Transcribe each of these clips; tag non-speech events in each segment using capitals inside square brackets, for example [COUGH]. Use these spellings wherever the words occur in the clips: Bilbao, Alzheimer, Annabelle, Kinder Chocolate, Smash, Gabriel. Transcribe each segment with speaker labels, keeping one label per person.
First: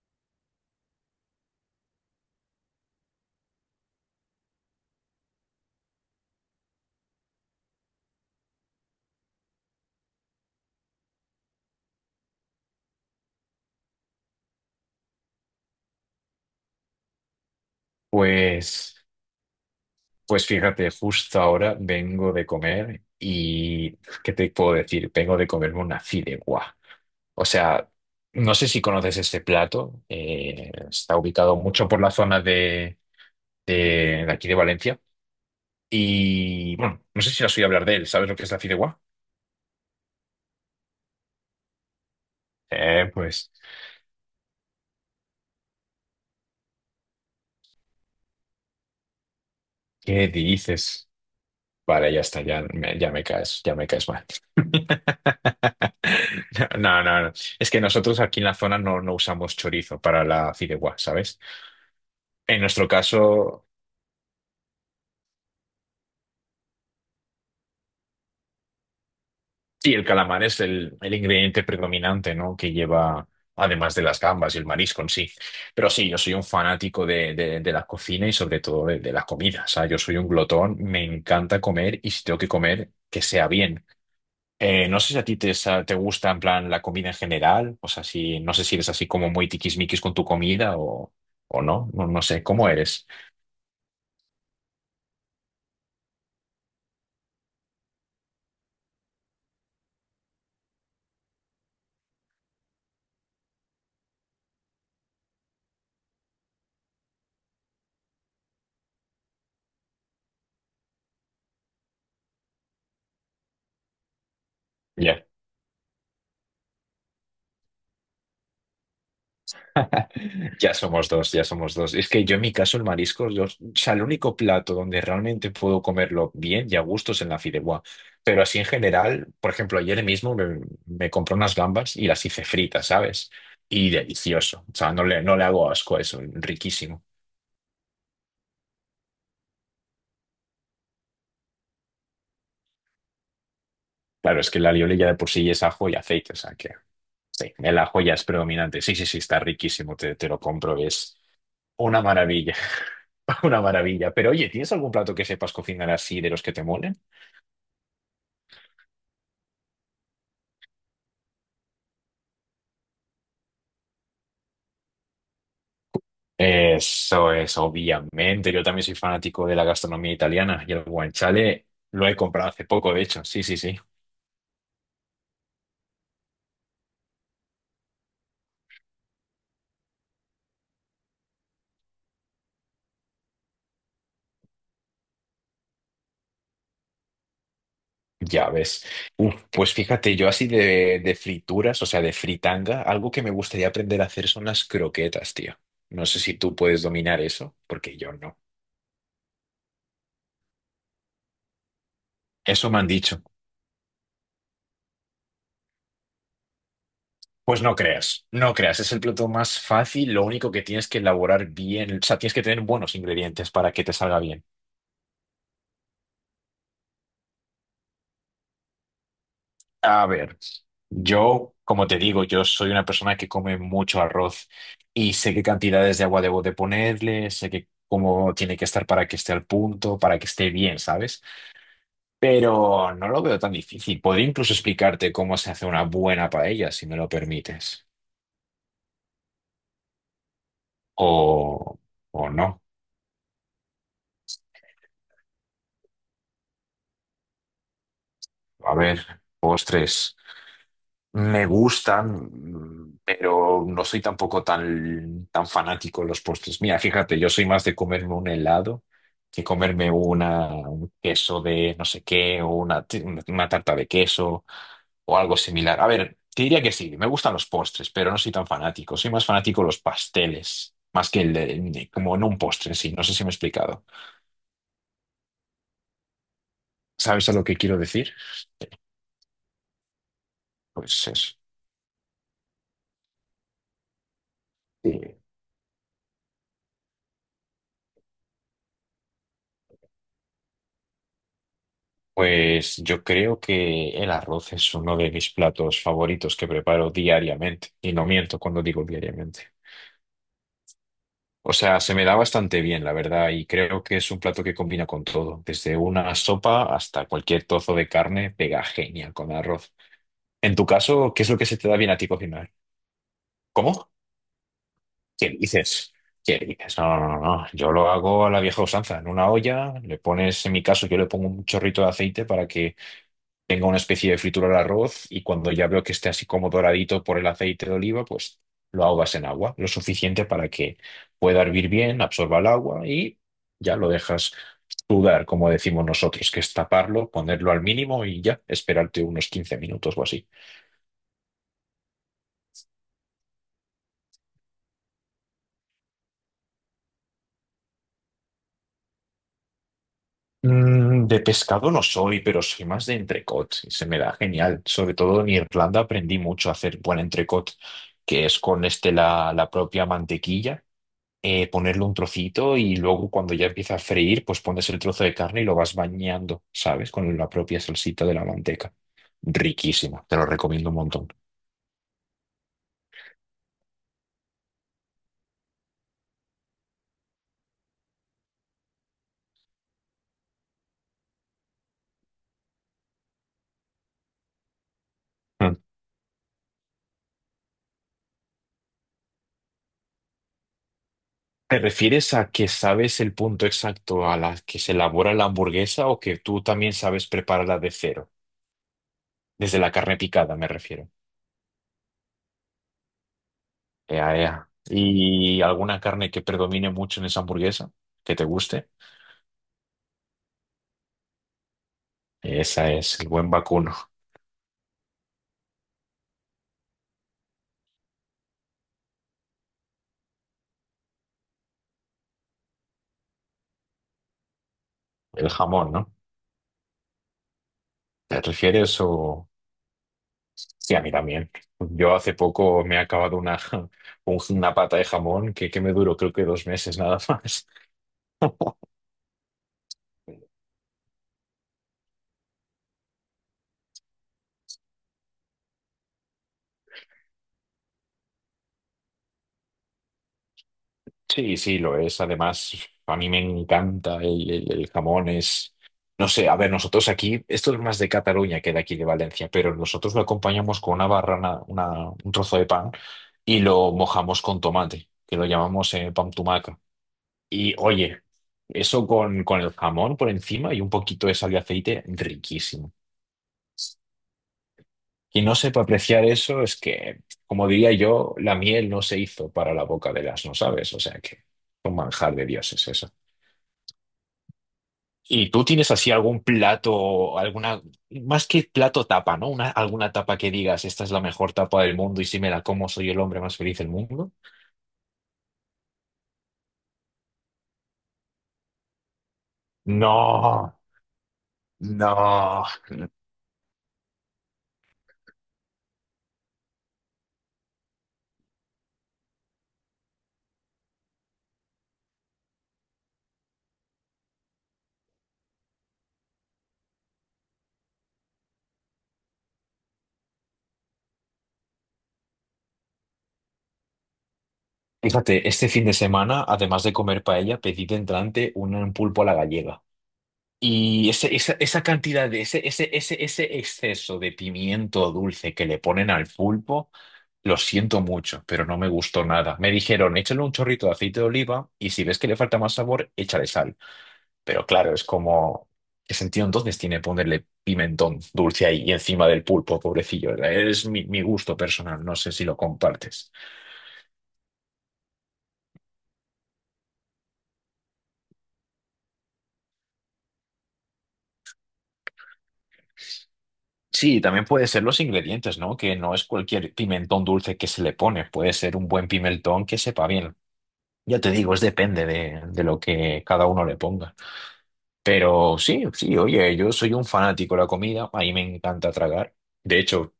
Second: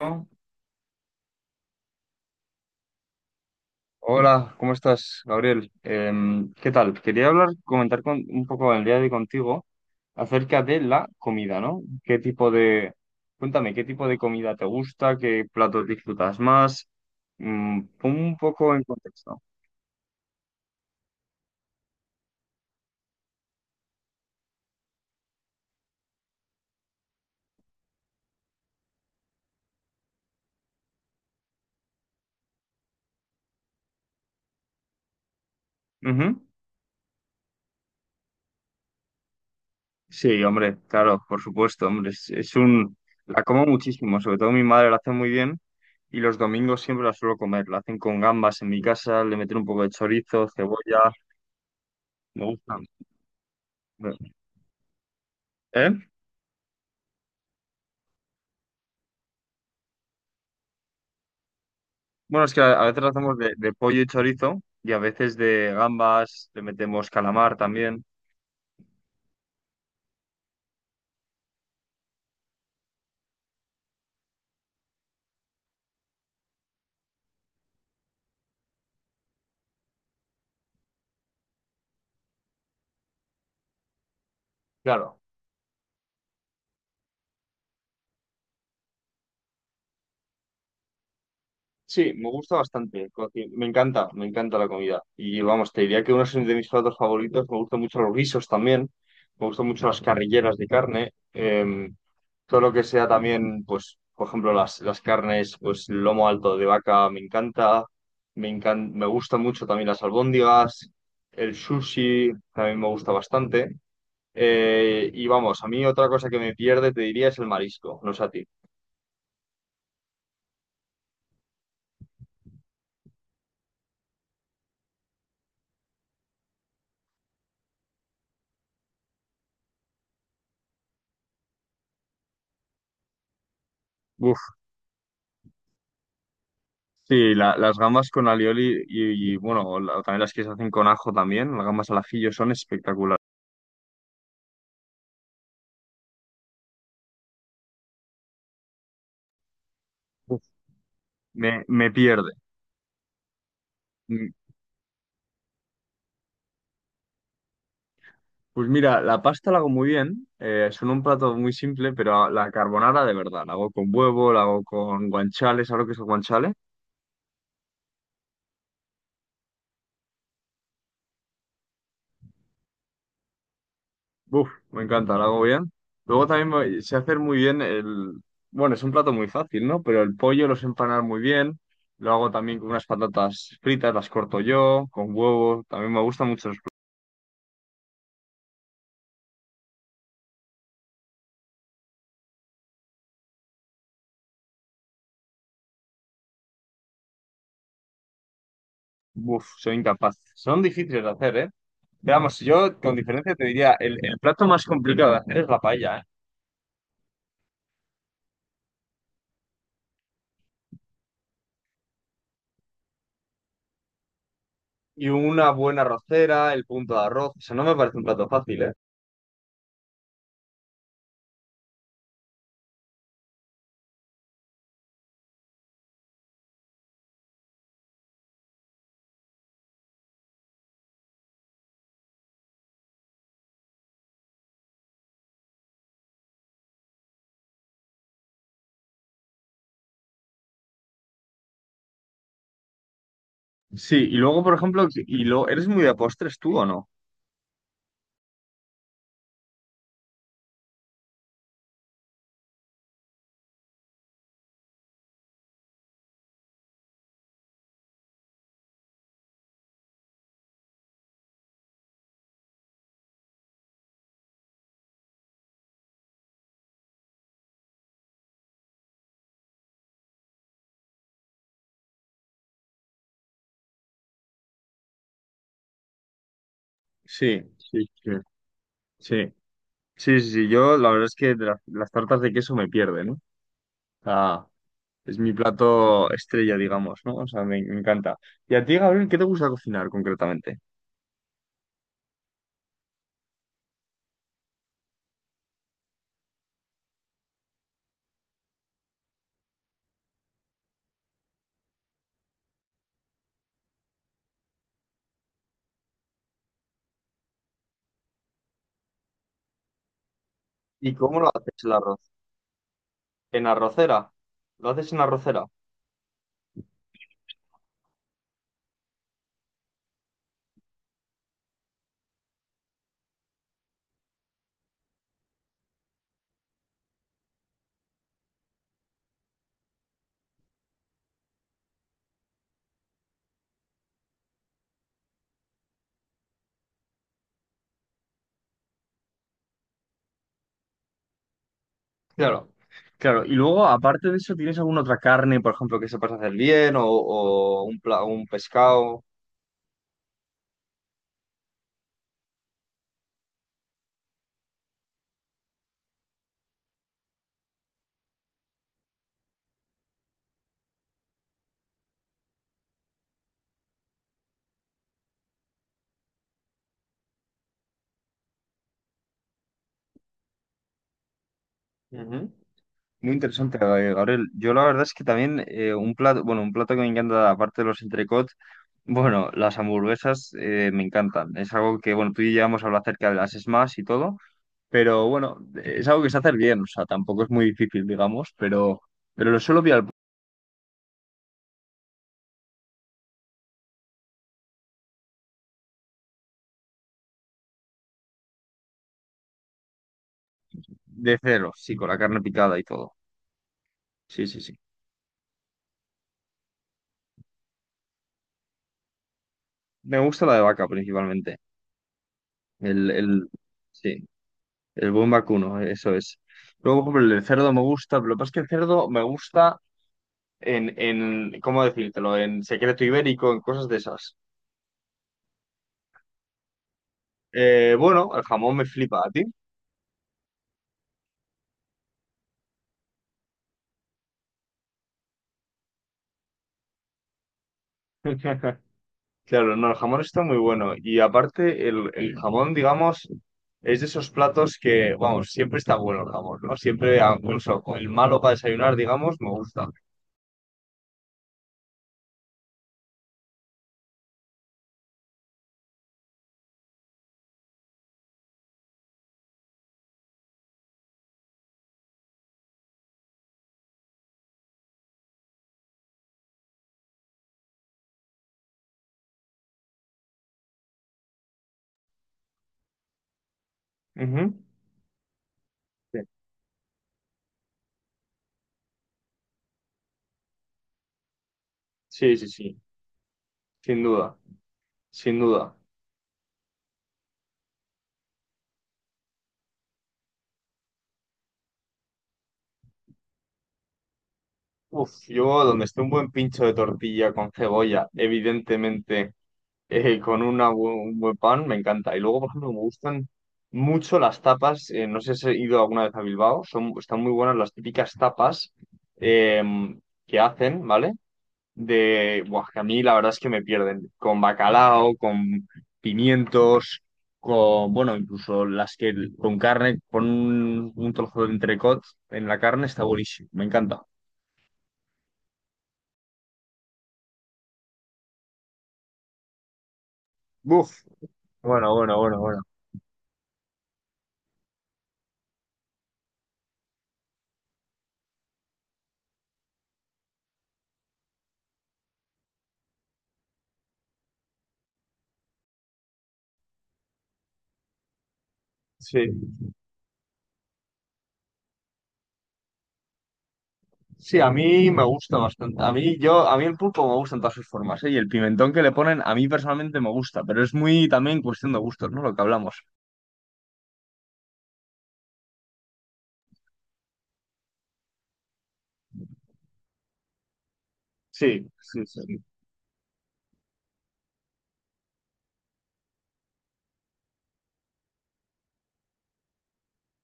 Speaker 1: ¿No? Hola, ¿cómo estás, Gabriel? ¿Qué tal? Quería comentar un poco el día de hoy contigo acerca de la comida, ¿no? Cuéntame, ¿qué tipo de comida te gusta? ¿Qué platos disfrutas más? Mm, pon un poco en
Speaker 2: Pues,
Speaker 1: contexto.
Speaker 2: pues fíjate, justo ahora vengo de comer y ¿qué te puedo decir? Vengo de comerme una fideuá. O sea, no sé si conoces este plato. Está ubicado mucho por la zona de, de aquí de Valencia.
Speaker 1: Ujú.
Speaker 2: Y bueno, no sé si has oído hablar de él. ¿Sabes lo que es la fideuá?
Speaker 1: Sí, hombre, claro, por supuesto, hombre,
Speaker 2: Eh,
Speaker 1: la
Speaker 2: pues,
Speaker 1: como muchísimo, sobre todo mi madre la hace muy bien y los domingos siempre la suelo comer, la hacen con gambas en mi casa, le meten un poco de
Speaker 2: ¿qué
Speaker 1: chorizo,
Speaker 2: dices?
Speaker 1: cebolla,
Speaker 2: Vale, ya está,
Speaker 1: me
Speaker 2: ya
Speaker 1: gusta.
Speaker 2: me, ya me caes, ya me caes mal.
Speaker 1: ¿Eh?
Speaker 2: [LAUGHS] No, no, no. Es que nosotros aquí en la zona no usamos chorizo para la fideuá, ¿sabes?
Speaker 1: Bueno, es que
Speaker 2: En
Speaker 1: a
Speaker 2: nuestro
Speaker 1: veces lo hacemos
Speaker 2: caso,
Speaker 1: de pollo y chorizo y a veces de gambas, le metemos calamar también.
Speaker 2: sí, el calamar es el ingrediente predominante, ¿no? Que lleva, además de las gambas y el marisco en sí. Pero sí, yo soy un fanático de la cocina y sobre todo de la comida. O sea, yo soy un glotón, me encanta comer y si tengo que comer, que sea bien. No sé si
Speaker 1: Claro,
Speaker 2: a ti te gusta en plan la comida en general, o sea, si, no sé si eres así como muy tiquismiquis con tu comida o no, no,
Speaker 1: sí,
Speaker 2: no
Speaker 1: me
Speaker 2: sé,
Speaker 1: gusta
Speaker 2: ¿cómo eres?
Speaker 1: bastante. Me encanta la comida. Y vamos, te diría que uno es de mis platos favoritos, me gustan mucho los guisos también, me gustan mucho las carrilleras de carne, todo lo que sea también, pues, por ejemplo, las carnes, pues, lomo alto de vaca me encanta, me gustan mucho también las albóndigas, el sushi también me gusta bastante.
Speaker 2: Ya.
Speaker 1: Y vamos, a mí otra cosa que me pierde, te diría, es el marisco, no sé a ti.
Speaker 2: Ya somos dos, ya somos dos. Es que yo en mi caso el marisco, o sea, el único plato donde realmente puedo comerlo bien y a gusto es en la fideuá. Pero así en general, por ejemplo, ayer mismo me compré unas gambas y las hice fritas, ¿sabes? Y
Speaker 1: Uf,
Speaker 2: delicioso. O sea, no le hago asco a eso, riquísimo.
Speaker 1: sí, las gambas con alioli y, bueno, también las que se hacen con ajo también, las gambas al ajillo son espectaculares.
Speaker 2: Claro, es que la alioli ya de por sí es ajo y aceite, o sea que sí, el ajo ya es predominante. Sí, sí, sí, está riquísimo, te lo
Speaker 1: Uf,
Speaker 2: compro, es
Speaker 1: me
Speaker 2: una
Speaker 1: pierde.
Speaker 2: maravilla, [LAUGHS] una maravilla. Pero
Speaker 1: Mm,
Speaker 2: oye, ¿tienes algún plato que sepas cocinar así de los que te molen?
Speaker 1: pues mira, la pasta la hago muy bien, son un plato muy simple, pero la carbonara de verdad, la hago con huevo, la hago con guanchales. ¿Sabes lo que es el guanchale?
Speaker 2: Eso es, obviamente. Yo también soy fanático de la gastronomía italiana y el guanciale lo he comprado hace poco, de hecho. Sí, sí, sí.
Speaker 1: Uf, me encanta, lo hago bien. Luego también sé hacer muy bien el... Bueno, es un plato muy fácil, ¿no? Pero el pollo los empanar muy bien. Lo hago también con unas patatas fritas, las corto yo, con huevo. También me gustan mucho los...
Speaker 2: Ya ves. Uf, pues fíjate, yo así de frituras, o sea, de fritanga, algo que me gustaría aprender a hacer son las croquetas, tío. No sé si tú puedes dominar eso, porque yo no.
Speaker 1: Uf, soy incapaz. Son difíciles de hacer, ¿eh? Veamos,
Speaker 2: Eso me
Speaker 1: yo
Speaker 2: han
Speaker 1: con
Speaker 2: dicho.
Speaker 1: diferencia te diría, el plato más complicado de hacer es la paella, ¿eh?
Speaker 2: Pues no creas, no creas, es el plato más fácil, lo único que tienes que elaborar bien, o sea, tienes que tener buenos ingredientes para que te salga bien.
Speaker 1: Y una buena arrocera, el punto de arroz. Eso no me parece un plato fácil, ¿eh?
Speaker 2: A ver, yo, como te digo, yo soy una persona que come mucho arroz y sé qué cantidades de agua debo de ponerle, sé que cómo tiene que estar para que esté al punto, para que esté bien, ¿sabes? Pero no lo veo tan difícil. Podría incluso explicarte cómo se hace una buena paella, si me lo permites. O, o no.
Speaker 1: Sí, y luego, por ejemplo, y lo... ¿Eres muy de postres tú o no?
Speaker 2: A ver, postres. Me gustan, pero no soy tampoco tan fanático de los postres. Mira, fíjate, yo soy más de comerme un helado que comerme un queso de no sé qué, o una tarta de queso o algo similar. A ver, te diría que sí, me gustan los postres, pero no soy tan fanático. Soy más fanático de los pasteles, más que como no un postre en sí. No sé si me he explicado. ¿Sabes a
Speaker 1: Sí,
Speaker 2: lo que quiero
Speaker 1: sí, sí.
Speaker 2: decir?
Speaker 1: Sí. Sí, sí, sí, yo la verdad
Speaker 2: Pues
Speaker 1: es
Speaker 2: eso.
Speaker 1: que de las tartas de queso me pierden, ¿no? O sea,
Speaker 2: Sí.
Speaker 1: es mi plato estrella, digamos, ¿no? O sea, me encanta. ¿Y a ti, Gabriel, qué te gusta cocinar concretamente?
Speaker 2: Pues yo creo que el arroz es uno de mis platos favoritos que preparo diariamente, y no miento cuando digo diariamente. O sea, se me da bastante bien, la verdad, y creo que es un plato que combina con todo, desde una sopa hasta cualquier trozo de carne, pega genial con arroz. En tu
Speaker 1: ¿Y
Speaker 2: caso,
Speaker 1: cómo
Speaker 2: ¿qué
Speaker 1: lo
Speaker 2: es lo que
Speaker 1: haces
Speaker 2: se te
Speaker 1: el
Speaker 2: da bien a
Speaker 1: arroz?
Speaker 2: ti cocinar?
Speaker 1: ¿En
Speaker 2: ¿Cómo?
Speaker 1: arrocera? ¿Lo haces en
Speaker 2: ¿Qué
Speaker 1: arrocera?
Speaker 2: dices? ¿Qué dices? No, no, no, no. Yo lo hago a la vieja usanza, en una olla, le pones, en mi caso, yo le pongo un chorrito de aceite para que tenga una especie de fritura al arroz y cuando ya veo que esté así como doradito por el aceite de oliva, pues lo ahogas en agua, lo suficiente para que pueda hervir bien, absorba el agua y ya lo dejas sudar, como decimos nosotros, que es taparlo, ponerlo al mínimo y ya esperarte unos 15 minutos o así.
Speaker 1: Claro, claro. Y luego, aparte de eso, ¿tienes alguna otra carne, por ejemplo, que sepas hacer bien o un, un pescado?
Speaker 2: De pescado no soy, pero soy más de entrecot y se me da genial. Sobre todo en Irlanda aprendí mucho a hacer buen entrecot, que es con este la propia mantequilla, ponerle un trocito y luego cuando ya empieza a freír, pues pones el trozo de carne y lo vas bañando, ¿sabes? Con la propia salsita de la manteca. Riquísima, te lo recomiendo un montón.
Speaker 1: Ujú. Muy interesante, Gabriel. Yo la verdad es que también un plato, bueno, un plato que me encanta, aparte de los entrecot. Bueno, las hamburguesas me encantan. Es algo que, bueno, tú y yo ya hemos hablado acerca de las Smash y todo, pero bueno,
Speaker 2: Mm.
Speaker 1: es algo que se hace bien, o sea, tampoco es muy difícil, digamos, pero lo suelo pillar
Speaker 2: ¿Te refieres a que sabes el punto exacto a la que se elabora la hamburguesa o que tú también sabes prepararla de cero? Desde la carne picada, me refiero.
Speaker 1: de cero, sí, con la carne picada y todo.
Speaker 2: Ea,
Speaker 1: Sí, sí,
Speaker 2: ea.
Speaker 1: sí.
Speaker 2: ¿Y alguna carne que predomine mucho en esa hamburguesa? ¿Que te guste?
Speaker 1: Me gusta la de vaca principalmente.
Speaker 2: Esa
Speaker 1: El,
Speaker 2: es el
Speaker 1: el,
Speaker 2: buen vacuno,
Speaker 1: sí, el buen vacuno, eso es. Luego, por ejemplo, el del cerdo me gusta, pero lo que pasa es que el cerdo me gusta en, ¿cómo decírtelo? En secreto ibérico, en cosas de esas.
Speaker 2: el jamón, ¿no?
Speaker 1: Bueno,
Speaker 2: ¿Te
Speaker 1: el jamón me
Speaker 2: refieres o...?
Speaker 1: flipa a ti.
Speaker 2: Sí, a mí también. Yo hace poco me he acabado [LAUGHS] una pata de jamón que me duró creo que 2 meses nada más. [LAUGHS]
Speaker 1: [LAUGHS] Claro, no, el jamón está muy bueno. Y aparte, el jamón, digamos, es de esos platos que, vamos, siempre está bueno el jamón, ¿no? Siempre, ah, incluso con el malo para desayunar, digamos, me gusta.
Speaker 2: Sí, sí, lo es. Además, a mí me encanta el jamón. Es, no sé, a ver, nosotros aquí, esto es más de Cataluña que de aquí de Valencia, pero nosotros lo acompañamos con una barrana, un trozo de pan y lo mojamos con tomate, que lo llamamos pan tumaca. Y oye, eso con, el jamón por encima y un poquito de sal y aceite, riquísimo.
Speaker 1: Ujú.
Speaker 2: Quien no sepa apreciar eso es que, como diría yo, la miel no se hizo para la boca del asno, ¿sabes? O sea que un manjar
Speaker 1: Sí,
Speaker 2: de
Speaker 1: sí, sí,
Speaker 2: dioses eso.
Speaker 1: sin duda, sin
Speaker 2: ¿Y tú
Speaker 1: duda.
Speaker 2: tienes así algún plato, alguna, más que plato tapa, ¿no? Alguna tapa que digas, esta es la mejor tapa del mundo y si me la como soy el hombre más feliz del mundo?
Speaker 1: Uf, yo donde esté un buen pincho de tortilla con cebolla, evidentemente. Con una
Speaker 2: No,
Speaker 1: un buen pan, me encanta. Y luego, por
Speaker 2: no.
Speaker 1: ejemplo, me gustan mucho las tapas. No sé si he ido alguna vez a Bilbao. Son, están muy buenas las típicas tapas em, que hacen, ¿vale? De, buah, que a mí la verdad es que me pierden. Con bacalao, con pimientos, con, bueno, incluso las que con carne, con un trozo de entrecot en la carne, está buenísimo. Me encanta.
Speaker 2: Fíjate, este fin de semana, además de comer paella, pedí de entrante un pulpo a la gallega.
Speaker 1: Buf.
Speaker 2: Y esa
Speaker 1: Bueno, bueno,
Speaker 2: cantidad
Speaker 1: bueno,
Speaker 2: de
Speaker 1: bueno.
Speaker 2: ese, ese, ese, ese exceso de pimiento dulce que le ponen al pulpo, lo siento mucho, pero no me gustó nada. Me dijeron, échale un chorrito de aceite de oliva y si ves que le falta más sabor, échale sal. Pero claro, es como, ¿qué sentido entonces tiene ponerle pimentón dulce ahí y
Speaker 1: Sí.
Speaker 2: encima del pulpo, pobrecillo? Es mi gusto personal, no sé si lo compartes.
Speaker 1: Sí, a mí me gusta bastante. A mí, yo, a mí el pulpo me gusta en todas sus formas, ¿eh? Y el pimentón que le ponen, a mí personalmente me gusta, pero es muy también cuestión de gustos, ¿no? Lo que hablamos.
Speaker 2: Sí, también puede ser los ingredientes, ¿no? Que no es cualquier pimentón dulce que se le pone, puede ser un buen pimentón que sepa bien. Ya te digo, es
Speaker 1: Sí, sí,
Speaker 2: depende
Speaker 1: sí.
Speaker 2: de lo que cada uno le ponga. Pero sí, sí, oye, yo soy un fanático de la comida, a mí me encanta tragar. De hecho,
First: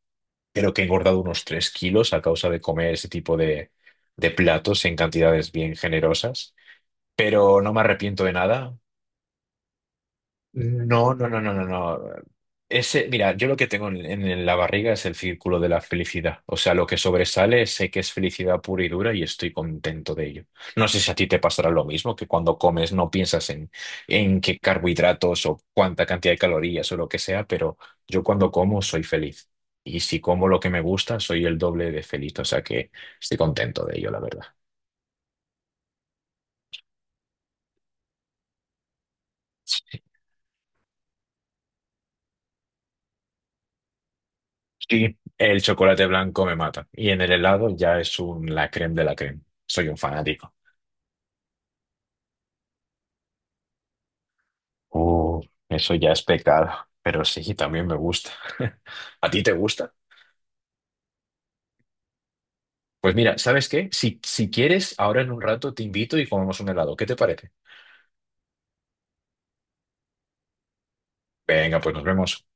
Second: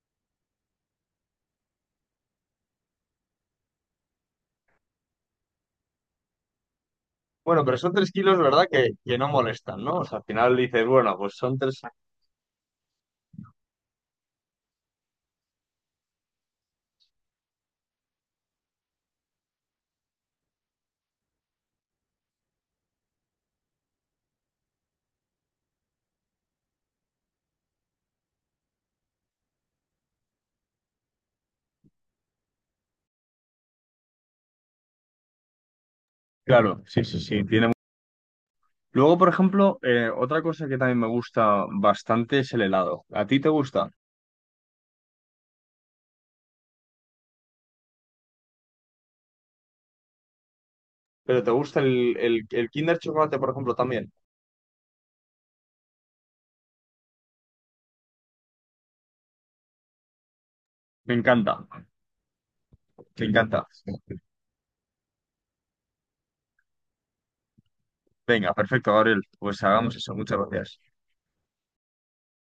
Speaker 2: creo que he engordado unos 3 kilos a causa de comer ese tipo de platos en cantidades bien generosas. Pero
Speaker 1: Bueno,
Speaker 2: no
Speaker 1: pero
Speaker 2: me
Speaker 1: son tres
Speaker 2: arrepiento de
Speaker 1: kilos, ¿verdad?
Speaker 2: nada.
Speaker 1: Que no molestan, ¿no? O sea, al final dices,
Speaker 2: No,
Speaker 1: bueno,
Speaker 2: no,
Speaker 1: pues
Speaker 2: no, no,
Speaker 1: son
Speaker 2: no,
Speaker 1: tres.
Speaker 2: no. Ese, mira, yo lo que tengo en, la barriga es el círculo de la felicidad. O sea, lo que sobresale sé que es felicidad pura y dura y estoy contento de ello. No sé si a ti te pasará lo mismo, que cuando comes no piensas en qué carbohidratos o cuánta cantidad de calorías o lo que sea, pero yo cuando como soy feliz. Y si como lo que me gusta, soy el doble de feliz. O sea que estoy contento de ello, la verdad.
Speaker 1: Claro, sí, sí, sí. Tiene... Luego, por ejemplo, otra cosa que también me gusta bastante es el helado. ¿A ti te gusta?
Speaker 2: Y el chocolate blanco me mata. Y en el helado ya es un la creme de la creme. Soy un fanático.
Speaker 1: ¿Pero te gusta el Kinder Chocolate, por ejemplo, también?
Speaker 2: Uh, Eso ya es pecado. Pero sí, también me gusta. [LAUGHS] ¿A ti te gusta?
Speaker 1: Me encanta,
Speaker 2: Pues
Speaker 1: me
Speaker 2: mira,
Speaker 1: encanta.
Speaker 2: ¿sabes qué? Si quieres, ahora en un rato te invito y comemos un helado. ¿Qué te parece?
Speaker 1: Venga, perfecto, Gabriel. Pues hagamos eso. Muchas gracias.
Speaker 2: Venga, pues nos vemos.